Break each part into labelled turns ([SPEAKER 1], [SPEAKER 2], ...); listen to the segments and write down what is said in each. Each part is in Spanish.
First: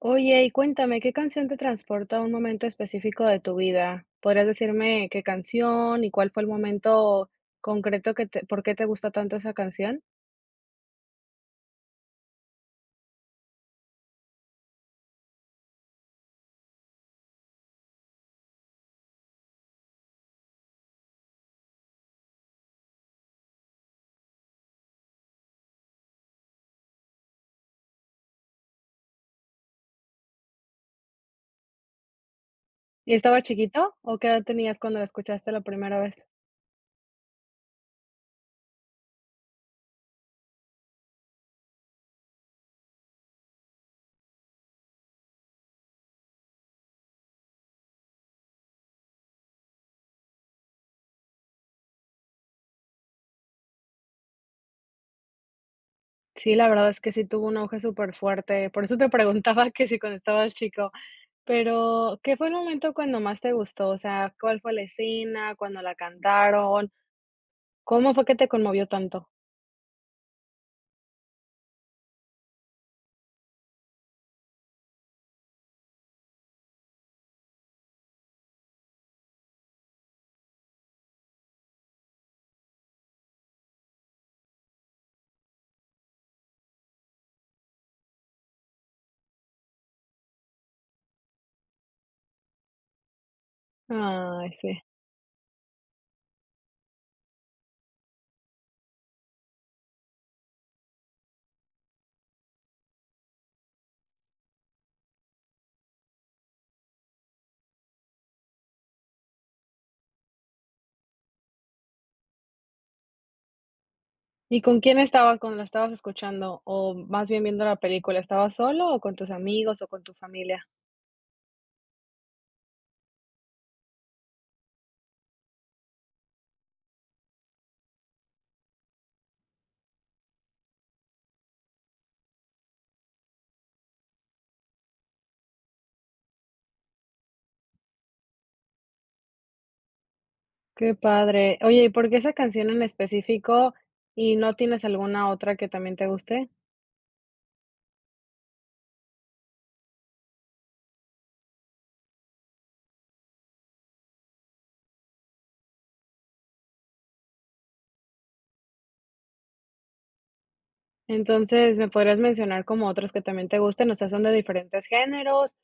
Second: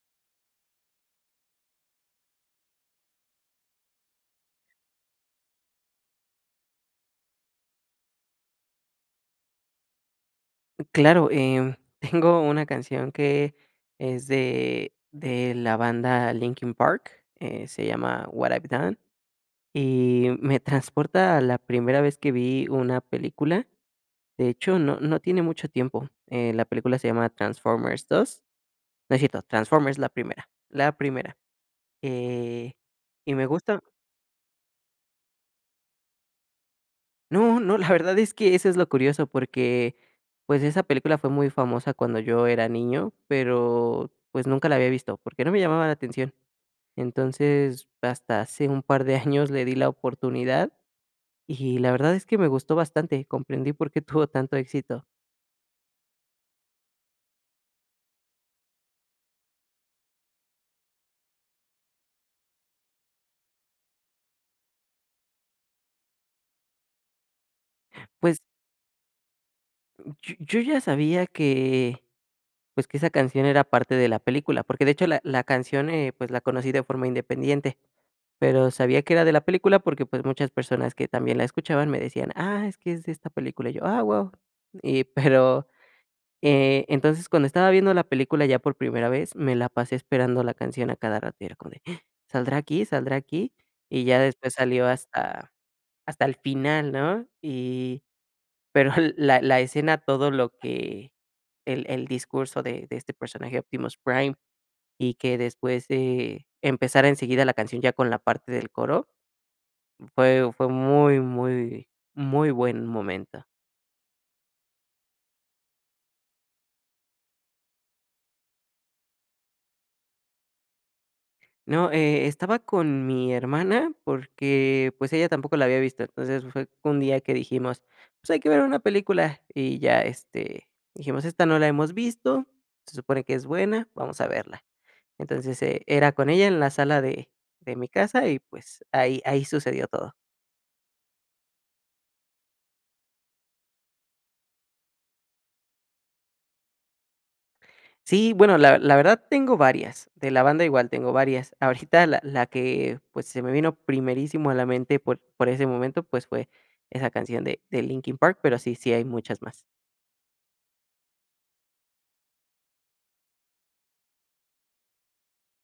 [SPEAKER 1] Oye, y cuéntame, ¿qué canción te transporta a un momento específico de tu vida? ¿Podrías decirme qué canción y cuál fue el momento concreto que te, por qué te gusta tanto esa canción?
[SPEAKER 2] Claro, tengo una canción que es de la banda Linkin Park, se llama What I've Done, y me transporta a la primera vez que vi una película. De hecho, no tiene mucho tiempo. La película se llama Transformers dos. No es cierto, Transformers la primera, la primera. Eh,
[SPEAKER 1] ¿Y
[SPEAKER 2] y
[SPEAKER 1] estaba
[SPEAKER 2] me gusta.
[SPEAKER 1] chiquito o qué edad tenías cuando la escuchaste la primera vez?
[SPEAKER 2] No, no, la verdad es que eso es lo curioso, porque, pues, esa película fue muy famosa cuando yo era niño, pero, pues, nunca la había visto, porque no me llamaba la atención. Entonces, hasta hace un par de años le di la oportunidad y la verdad es que me gustó bastante, comprendí por qué tuvo tanto éxito.
[SPEAKER 1] Sí, la verdad es que sí tuvo un auge súper fuerte, por eso te preguntaba que si cuando estabas chico, pero ¿qué fue el momento cuando más te gustó? O sea, ¿cuál fue la escena, cuando la cantaron? ¿Cómo fue que
[SPEAKER 2] Pues,
[SPEAKER 1] te conmovió tanto?
[SPEAKER 2] yo ya sabía que, pues, que esa canción era parte de la película, porque de hecho la canción, pues, la conocí de forma independiente. Pero sabía que era de la película porque, pues, muchas personas que también la escuchaban me decían: "Ah, es que es de esta película", y yo: "Ah, wow". Y pero, entonces, cuando estaba viendo la película ya por primera vez, me la pasé esperando la canción a cada rato, y era como de: "Ah, ¿saldrá aquí? ¿Saldrá aquí?". Y ya
[SPEAKER 1] Ay,
[SPEAKER 2] después
[SPEAKER 1] sí.
[SPEAKER 2] salió hasta el final, ¿no? Y pero la escena, todo lo que el discurso de este personaje, Optimus Prime, y que después, empezara enseguida la canción ya con la parte del coro. Fue muy, muy, muy buen momento.
[SPEAKER 1] ¿Y con quién estabas cuando la estabas escuchando? O más bien viendo la película, ¿estabas solo o con tus amigos o con tu familia?
[SPEAKER 2] No, estaba con mi hermana porque, pues, ella tampoco la había visto. Entonces, fue un día que dijimos: "Pues, hay que ver una película". Y ya, este, dijimos: "Esta no la hemos visto, se supone que es buena, vamos a verla". Entonces, era con ella en la sala de mi casa y, pues, ahí sucedió todo.
[SPEAKER 1] Qué padre. Oye, ¿y por qué esa canción en específico y no tienes alguna otra que también te guste?
[SPEAKER 2] Sí, bueno, la verdad tengo varias, de la banda igual tengo varias. Ahorita la que, pues, se me vino primerísimo a la mente por ese momento, pues, fue esa canción de Linkin Park, pero sí, sí hay muchas más.
[SPEAKER 1] Entonces, ¿me podrías mencionar como otras que también te gusten? O sea, ¿son de diferentes géneros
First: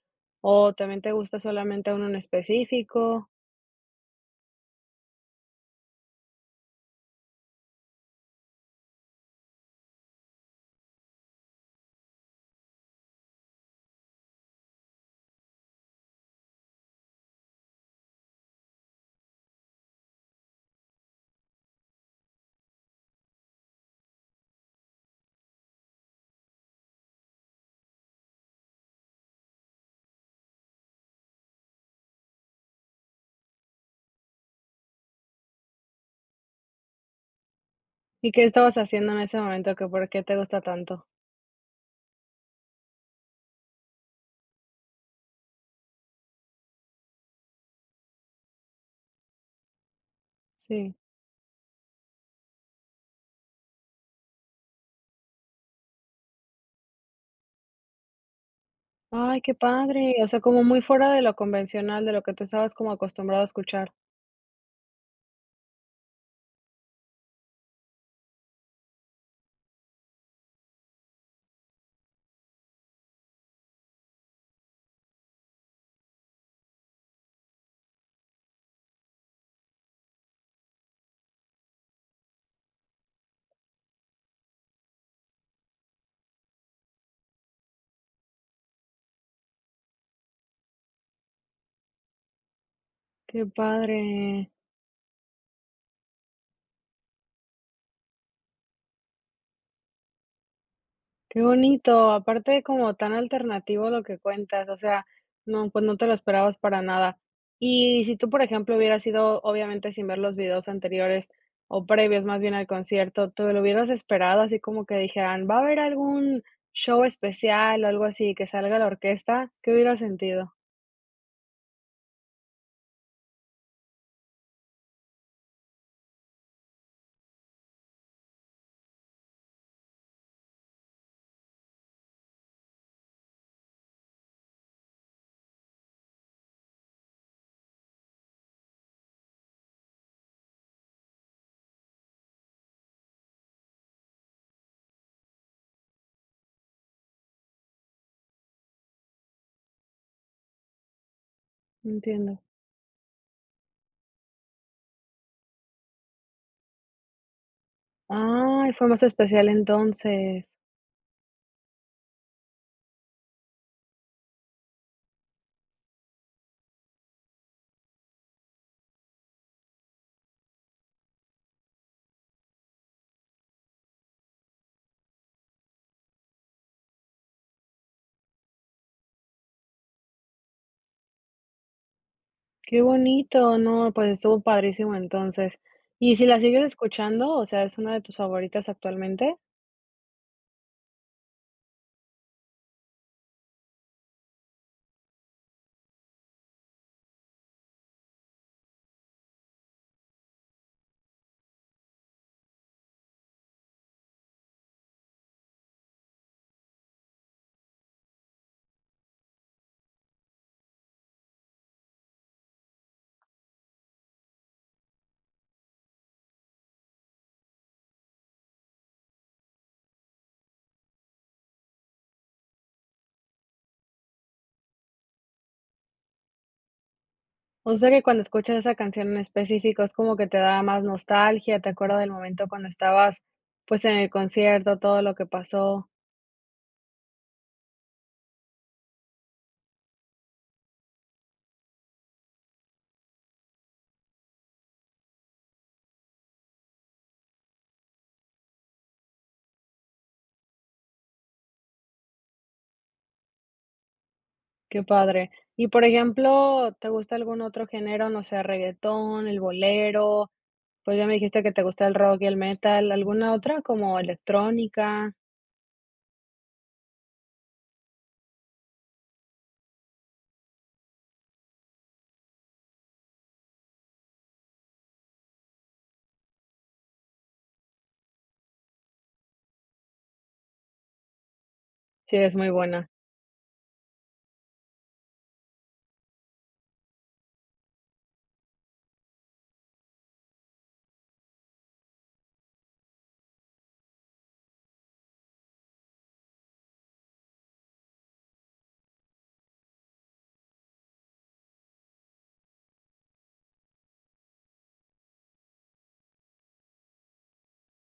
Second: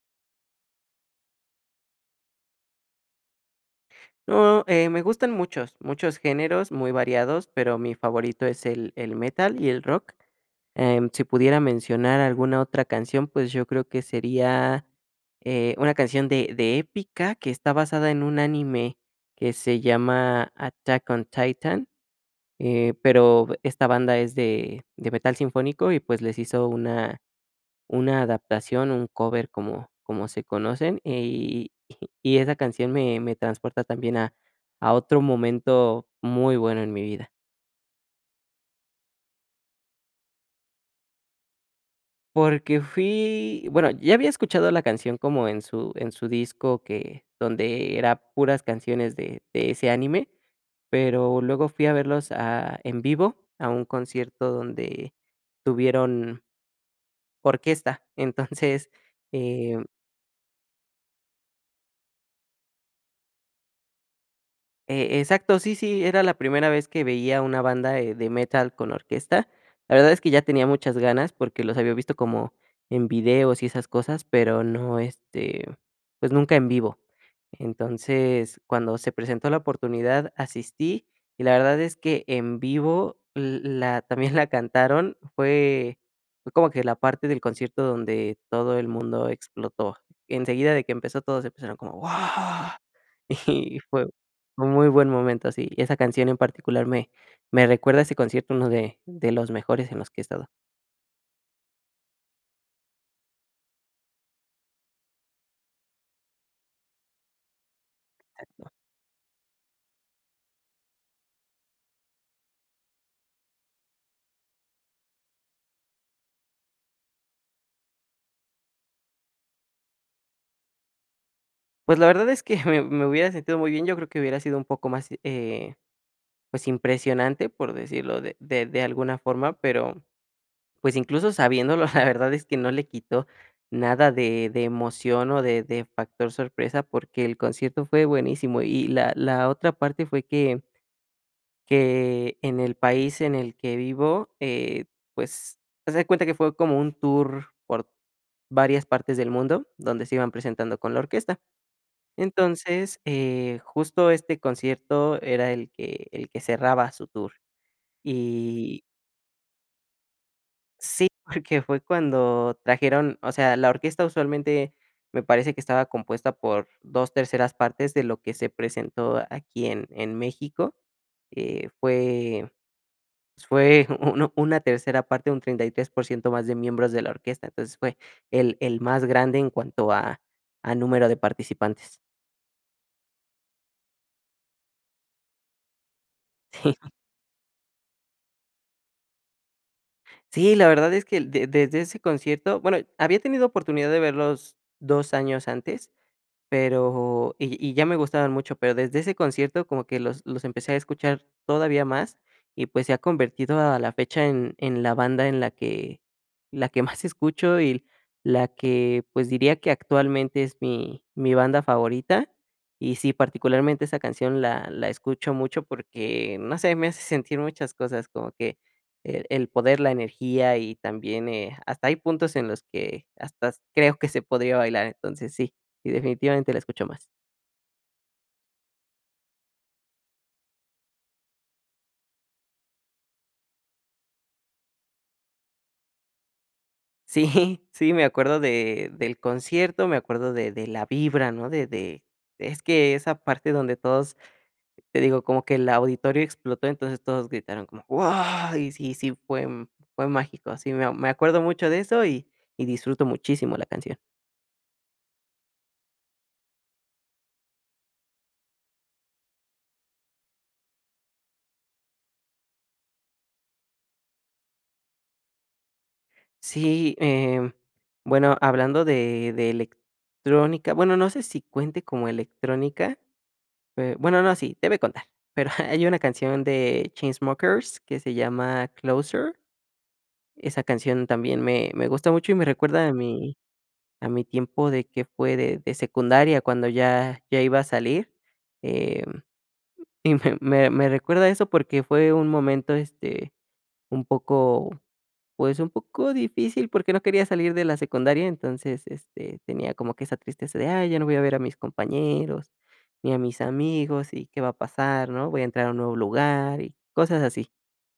[SPEAKER 1] o también te gusta solamente uno en específico?
[SPEAKER 2] No, me gustan muchos, muchos géneros muy variados, pero mi favorito es el metal y el rock. Si pudiera mencionar alguna otra canción, pues, yo creo que sería, una canción de épica que está basada en un anime que se llama Attack on Titan. Pero esta banda es de metal sinfónico y, pues, les hizo una adaptación, un cover como se conocen, y y esa canción me transporta también a otro momento muy bueno en mi vida.
[SPEAKER 1] ¿Y qué estabas haciendo en ese momento que por qué te gusta tanto?
[SPEAKER 2] Porque fui bueno, ya había escuchado la canción como en su disco que donde era puras canciones de ese anime,
[SPEAKER 1] Sí.
[SPEAKER 2] pero luego fui a verlos a en vivo, a un concierto donde tuvieron orquesta. Entonces,
[SPEAKER 1] Ay, qué
[SPEAKER 2] eh,
[SPEAKER 1] padre. O sea, como muy fuera de lo convencional, de lo que tú estabas como acostumbrado a escuchar.
[SPEAKER 2] Exacto, sí, sí, era la primera vez que veía una banda de metal con orquesta. La verdad es que ya tenía muchas ganas porque los había visto como en videos y esas cosas, pero no, este, pues nunca en vivo. Entonces, cuando se presentó la oportunidad, asistí y la verdad es que en vivo la, también la cantaron. Fue como que la parte del concierto donde todo el mundo explotó. Enseguida de que empezó, todos empezaron como, ¡wow!
[SPEAKER 1] Qué
[SPEAKER 2] Y fue
[SPEAKER 1] padre,
[SPEAKER 2] un muy buen momento, sí. Esa canción en particular me recuerda a ese concierto, uno de los mejores en los que he estado.
[SPEAKER 1] qué bonito. Aparte, como tan alternativo lo que cuentas, o sea, no, pues no te lo esperabas para nada. Y si tú, por ejemplo, hubieras ido, obviamente, sin ver los videos anteriores o previos, más bien al concierto, tú lo hubieras esperado así como que dijeran, ¿va a haber algún show especial o algo así que salga la orquesta? ¿Qué hubieras sentido?
[SPEAKER 2] Pues, la verdad es que me hubiera sentido muy bien, yo creo que hubiera sido un poco más, pues, impresionante, por decirlo de alguna forma, pero, pues, incluso sabiéndolo, la verdad es que no le quitó nada de emoción o de factor sorpresa, porque el concierto fue buenísimo. Y la otra parte fue que en el país en el que vivo, pues, haz de cuenta que fue como un tour por varias partes del mundo, donde se iban presentando con la orquesta.
[SPEAKER 1] No entiendo.
[SPEAKER 2] Entonces, justo este concierto era el que cerraba su tour.
[SPEAKER 1] Ay,
[SPEAKER 2] Y
[SPEAKER 1] fue más especial entonces.
[SPEAKER 2] sí, porque fue cuando trajeron, o sea, la orquesta usualmente me parece que estaba compuesta por 2 terceras partes de lo que se presentó aquí en México. Eh, fue Fue uno una tercera parte, un 33% más de miembros de la orquesta, entonces fue el más grande en cuanto a número de participantes.
[SPEAKER 1] Qué bonito, no, pues estuvo padrísimo entonces. ¿Y si la sigues escuchando, o sea, es una de tus favoritas actualmente?
[SPEAKER 2] Sí, sí, la verdad es que de desde ese concierto, bueno, había tenido oportunidad de verlos 2 años antes. Pero y ya me gustaban mucho, pero desde ese concierto como que los empecé a escuchar todavía más y, pues, se ha convertido a la fecha en la banda en la que más escucho y la que, pues, diría que actualmente es mi banda favorita. Y sí, particularmente esa canción la escucho mucho porque, no sé, me hace sentir muchas cosas, como que el poder, la energía y también, hasta hay puntos en los que hasta creo que se podría bailar, entonces sí. Y definitivamente la escucho más.
[SPEAKER 1] O sea, que cuando escuchas esa canción en específico es como que te da más nostalgia, te acuerdas del momento cuando estabas, pues, en el concierto, todo lo que pasó.
[SPEAKER 2] Sí, sí, me acuerdo de del concierto, me acuerdo de la vibra, ¿no? De es que esa parte donde todos, te digo, como que el auditorio explotó, entonces todos gritaron como: wow. Y sí, sí, fue fue mágico. Sí, me acuerdo mucho de eso y disfruto muchísimo la canción.
[SPEAKER 1] Qué padre. Y, por ejemplo, ¿te gusta algún otro género? No sé, reguetón, el bolero, pues ya me dijiste que te gusta el rock y el metal, ¿alguna otra como electrónica?
[SPEAKER 2] Sí, bueno, hablando de electrónica, bueno, no sé si cuente como electrónica. Bueno, no, sí, debe contar. Pero hay una canción de Chainsmokers que se llama Closer. Esa canción también me gusta
[SPEAKER 1] Sí,
[SPEAKER 2] mucho y
[SPEAKER 1] es
[SPEAKER 2] me
[SPEAKER 1] muy
[SPEAKER 2] recuerda
[SPEAKER 1] buena.
[SPEAKER 2] a mi tiempo de que fue de secundaria cuando ya iba a salir, em, y me recuerda eso porque fue un momento, este, un poco pues, un poco difícil, porque no quería salir de la secundaria, entonces, este, tenía como que esa tristeza de: "Ay, ya no voy a ver a mis compañeros, ni a mis amigos, ¿y qué va a pasar?, ¿no? Voy a entrar a un nuevo lugar", y cosas así.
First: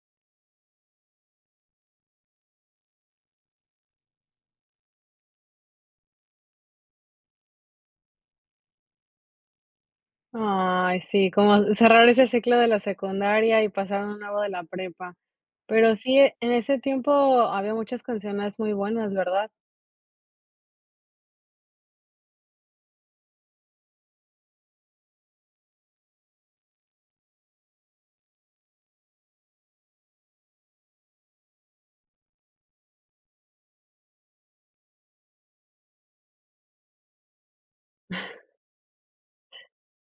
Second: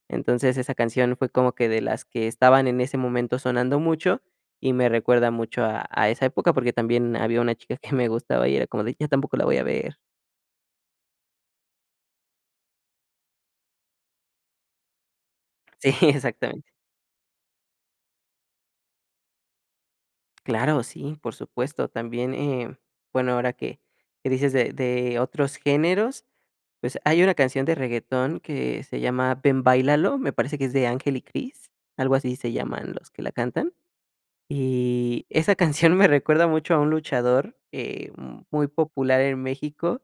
[SPEAKER 2] Entonces, esa canción fue como que de las que estaban en ese momento sonando mucho, y me recuerda mucho a esa época, porque también había una chica que me gustaba y era como de: "Ya tampoco la voy a ver".
[SPEAKER 1] Ay, sí, como cerrar ese ciclo de la secundaria y pasar a un nuevo de la prepa.
[SPEAKER 2] Sí,
[SPEAKER 1] Pero sí, en
[SPEAKER 2] exactamente.
[SPEAKER 1] ese tiempo había muchas canciones muy buenas, ¿verdad?
[SPEAKER 2] Claro, sí, por supuesto. También, bueno, ahora que dices de otros géneros, pues, hay una canción de reggaetón que se llama Ven Bailalo, me parece que es de Ángel y Cris, algo así se llaman los que la cantan. Y esa canción me recuerda mucho a un luchador, muy popular en México,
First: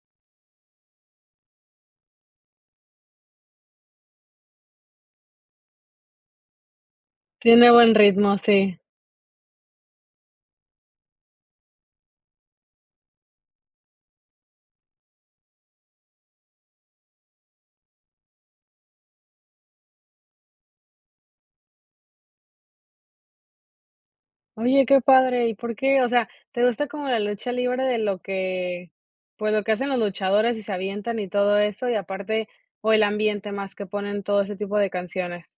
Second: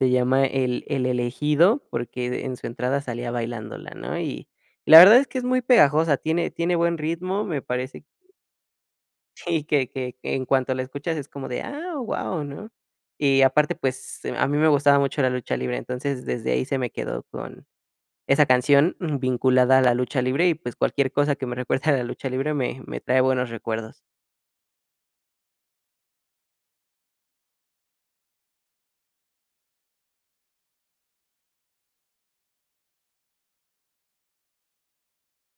[SPEAKER 2] se llama El Elegido, porque en su entrada salía bailándola, ¿no? Y la verdad es que es muy pegajosa, tiene buen ritmo, me
[SPEAKER 1] Tiene buen
[SPEAKER 2] parece
[SPEAKER 1] ritmo, sí.
[SPEAKER 2] y que en cuanto la escuchas es como de: "Ah, guau", ¿no? Y aparte, pues, a mí me gustaba mucho la lucha libre, entonces desde ahí se me quedó con esa canción, vinculada a la lucha libre y, pues, cualquier cosa que me recuerde a la lucha libre me trae buenos recuerdos.
[SPEAKER 1] Oye, qué padre. ¿Y por qué? O sea, ¿te gusta como la lucha libre de lo que, pues lo que hacen los luchadores y se avientan y todo eso? Y aparte, ¿o el ambiente más que ponen todo ese tipo de canciones?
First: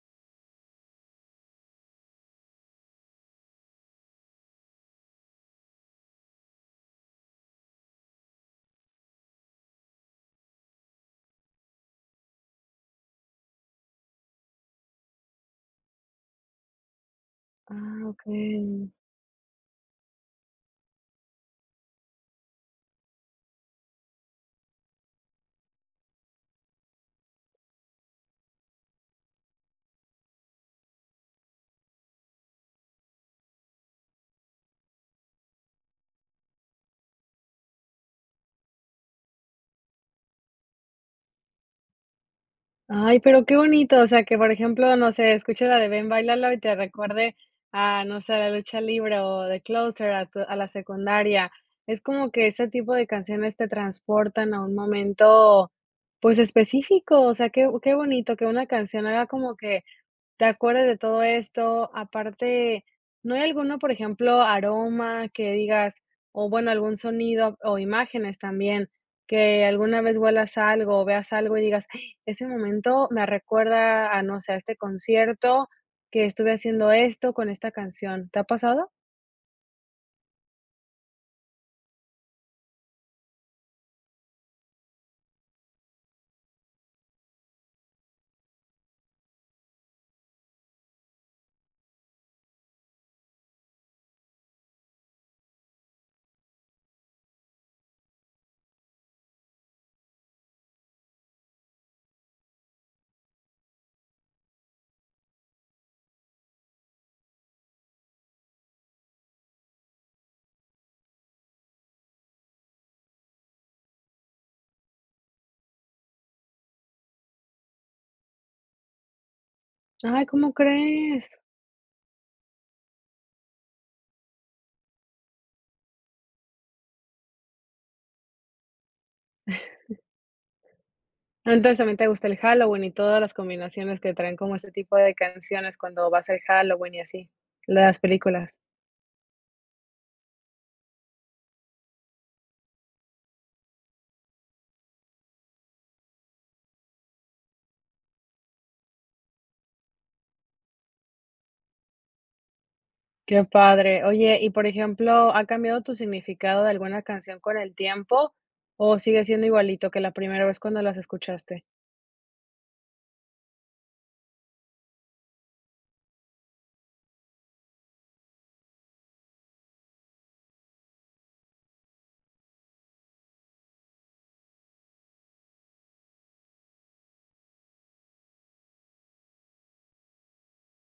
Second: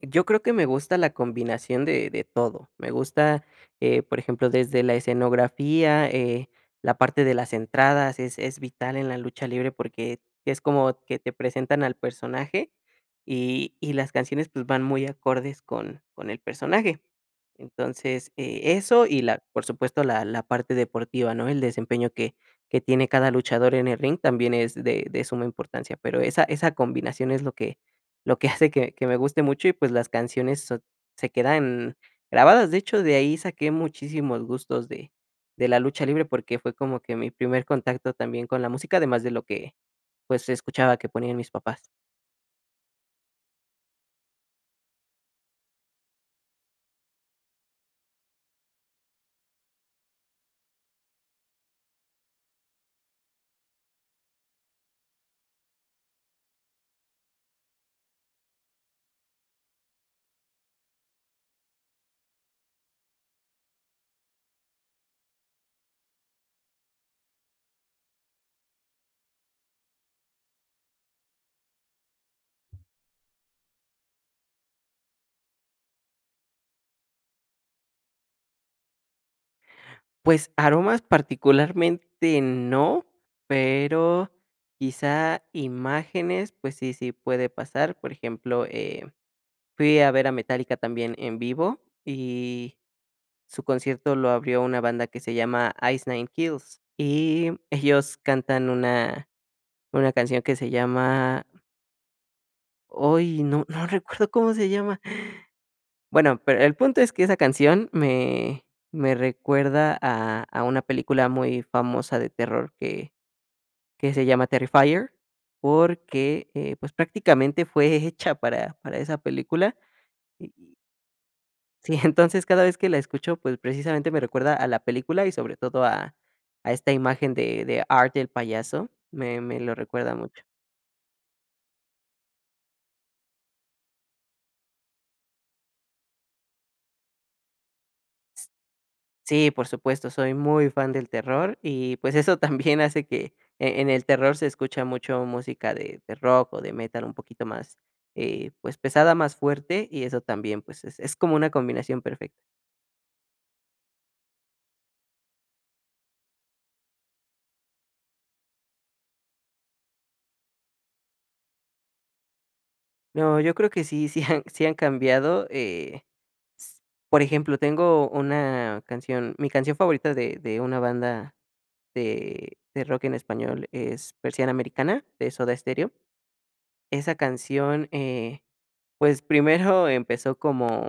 [SPEAKER 2] Yo creo que me gusta la combinación de todo. Me gusta, por ejemplo, desde la escenografía, la parte de las entradas es vital en la lucha libre porque es como que te presentan al personaje y las canciones, pues, van muy acordes con el personaje.
[SPEAKER 1] Ah, ok.
[SPEAKER 2] Entonces, eso y la por supuesto, la parte deportiva, ¿no? El desempeño que tiene cada luchador en el ring también es de suma importancia, pero esa combinación es lo que hace que me guste mucho y, pues, las canciones se quedan grabadas. De hecho, de ahí saqué muchísimos gustos de la lucha libre, porque fue como que mi primer contacto también con la música, además de lo que, pues, escuchaba que ponían mis papás.
[SPEAKER 1] Ay, pero qué bonito, o sea, que, por ejemplo, no sé, escuches la de Ven, Báilalo y te recuerde a, no sé, a La Lucha Libre o de Closer, a tu a la secundaria. Es como que ese tipo de canciones te transportan a un momento, pues, específico, o sea, qué bonito que una canción haga como que te acuerdas de todo esto. Aparte, ¿no hay alguno, por ejemplo, aroma que digas, o bueno, algún sonido o imágenes también, que alguna vez huelas algo o veas algo y digas: "Ay, ese momento me recuerda a, no sé, a este concierto que estuve haciendo esto con esta canción"? ¿Te ha pasado?
[SPEAKER 2] Pues, aromas particularmente no, pero quizá imágenes, pues sí, sí puede pasar. Por ejemplo, fui a ver a Metallica también en vivo y su concierto lo abrió una banda que se llama Ice Nine Kills, y ellos cantan una canción que se llama, hoy no recuerdo cómo se llama. Bueno, pero el punto es que esa canción me recuerda a una película muy famosa de terror que se llama Terrifier, porque, pues, prácticamente fue hecha para esa película.
[SPEAKER 1] Ay, ¿cómo crees?
[SPEAKER 2] Sí, entonces cada vez que la escucho, pues precisamente me recuerda a la película y sobre todo a esta imagen de Art el payaso, me lo recuerda mucho.
[SPEAKER 1] Entonces también te gusta el Halloween y todas las combinaciones que traen como ese tipo de canciones cuando va a ser Halloween y así, las películas.
[SPEAKER 2] Sí, por supuesto, soy muy fan del terror y pues eso también hace que en el terror se escucha mucho música de rock o de metal un poquito más, pues pesada, más fuerte y eso también, pues es como una combinación perfecta.
[SPEAKER 1] Qué padre. Oye, y por ejemplo, ¿ha cambiado tu significado de alguna canción con el tiempo o sigue siendo igualito que la primera vez cuando las escuchaste?
[SPEAKER 2] No, yo creo que sí, sí han cambiado, S por ejemplo, tengo una canción mi canción favorita de una banda de rock en español es Persiana Americana, de Soda Stereo. Esa canción, pues primero empezó como,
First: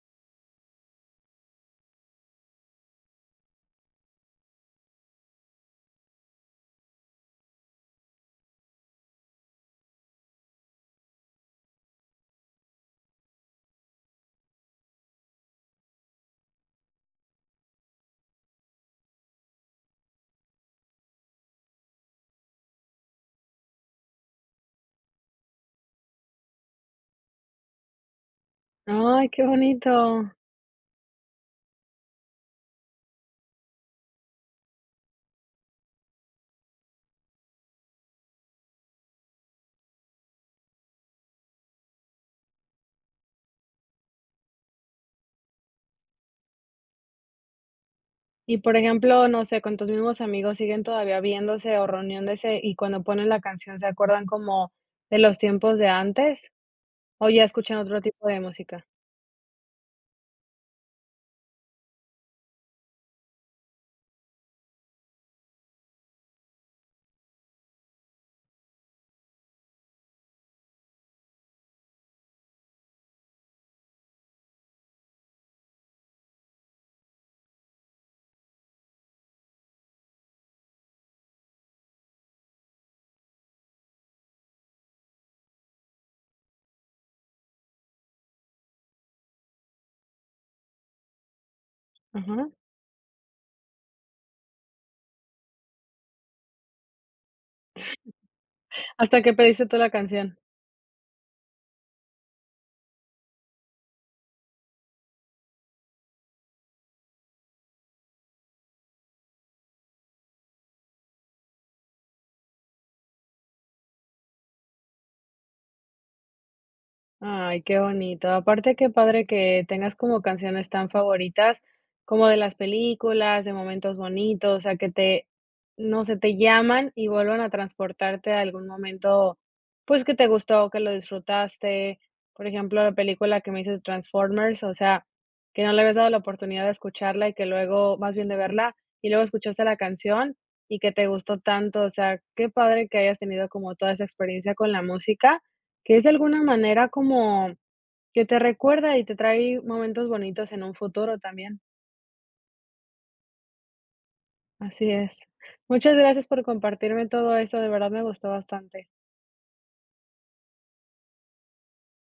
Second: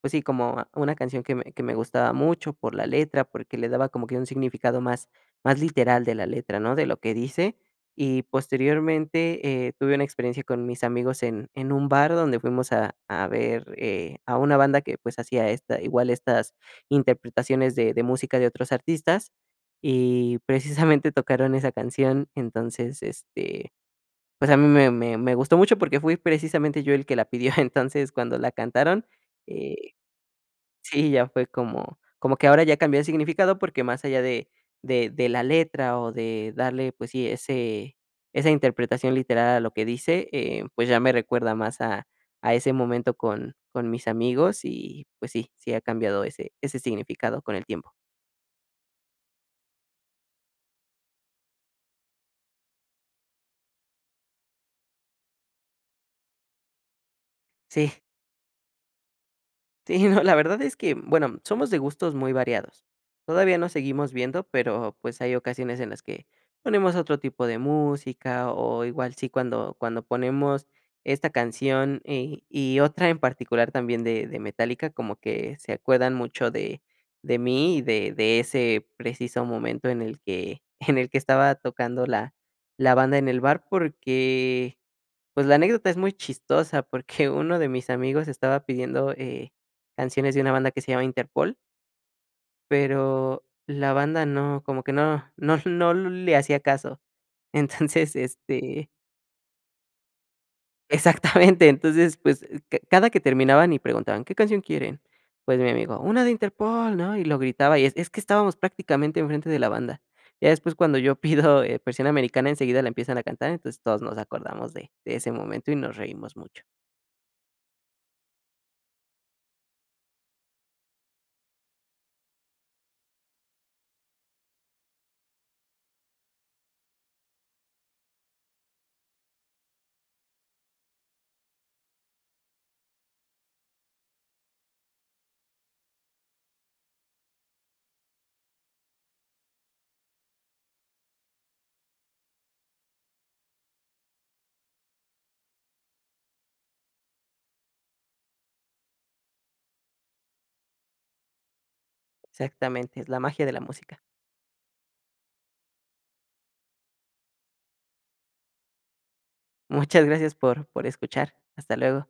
[SPEAKER 2] pues sí, como una canción que me gustaba mucho por la letra, porque le daba como que un significado más literal de la letra, ¿no? De lo que dice. Y posteriormente, tuve una experiencia con mis amigos en un bar donde fuimos a ver, a una banda que, pues, hacía esta igual estas interpretaciones de música de otros artistas, y precisamente tocaron esa canción. Entonces, este, pues, a mí me gustó mucho porque fui precisamente yo el que la pidió, entonces, cuando la cantaron,
[SPEAKER 1] Ay, qué
[SPEAKER 2] eh,
[SPEAKER 1] bonito.
[SPEAKER 2] sí, ya fue como que ahora ya cambió el significado, porque más allá de la letra o de darle, pues sí, ese esa interpretación literal a lo que dice, pues, ya me recuerda más a ese momento con mis amigos y, pues sí, sí ha cambiado ese significado con el tiempo.
[SPEAKER 1] Y por ejemplo, no sé, ¿con tus mismos amigos siguen todavía viéndose o reuniéndose y cuando ponen la canción se acuerdan como de los tiempos de antes o ya escuchan
[SPEAKER 2] Sí.
[SPEAKER 1] otro tipo de música?
[SPEAKER 2] Sí, no, la verdad es que, bueno, somos de gustos muy variados. Todavía nos seguimos viendo, pero pues hay ocasiones en las que ponemos otro tipo de música o igual sí cuando, ponemos esta canción y, otra en particular también de, Metallica, como que se acuerdan mucho de, mí y de, ese preciso momento en el que, en el que estaba tocando la, banda en el bar porque pues la anécdota es muy chistosa porque uno de mis amigos estaba pidiendo, canciones de una banda que se llama Interpol,
[SPEAKER 1] Ajá.
[SPEAKER 2] pero la banda no, como que no le hacía caso. Entonces, este,
[SPEAKER 1] Hasta que pediste tú la canción.
[SPEAKER 2] exactamente, entonces, pues, ca cada que terminaban y preguntaban: "¿Qué canción quieren?". Pues mi amigo: "Una de Interpol", ¿no? Y lo gritaba, y es que estábamos prácticamente enfrente de la banda. Ya después cuando yo pido, Persiana Americana, enseguida la empiezan a cantar, entonces todos nos acordamos de ese momento y nos reímos mucho.
[SPEAKER 1] Ay, qué bonito. Aparte, qué padre que tengas como canciones tan favoritas, como de las películas, de momentos bonitos, o sea, que te, no sé, te llaman y vuelvan a transportarte a algún momento, pues que te gustó, que lo disfrutaste. Por ejemplo, la película que me hizo Transformers, o sea, que no le habías dado la oportunidad de escucharla y que luego, más bien de verla, y luego escuchaste la canción y que te gustó tanto. O sea, qué padre que hayas tenido como toda esa experiencia con la música. Que es de alguna manera como que te recuerda y te trae momentos bonitos en un futuro también.
[SPEAKER 2] Exactamente, es la magia de la música.
[SPEAKER 1] Así es. Muchas gracias por compartirme todo esto, de verdad me gustó bastante.
[SPEAKER 2] Muchas gracias por escuchar. Hasta luego.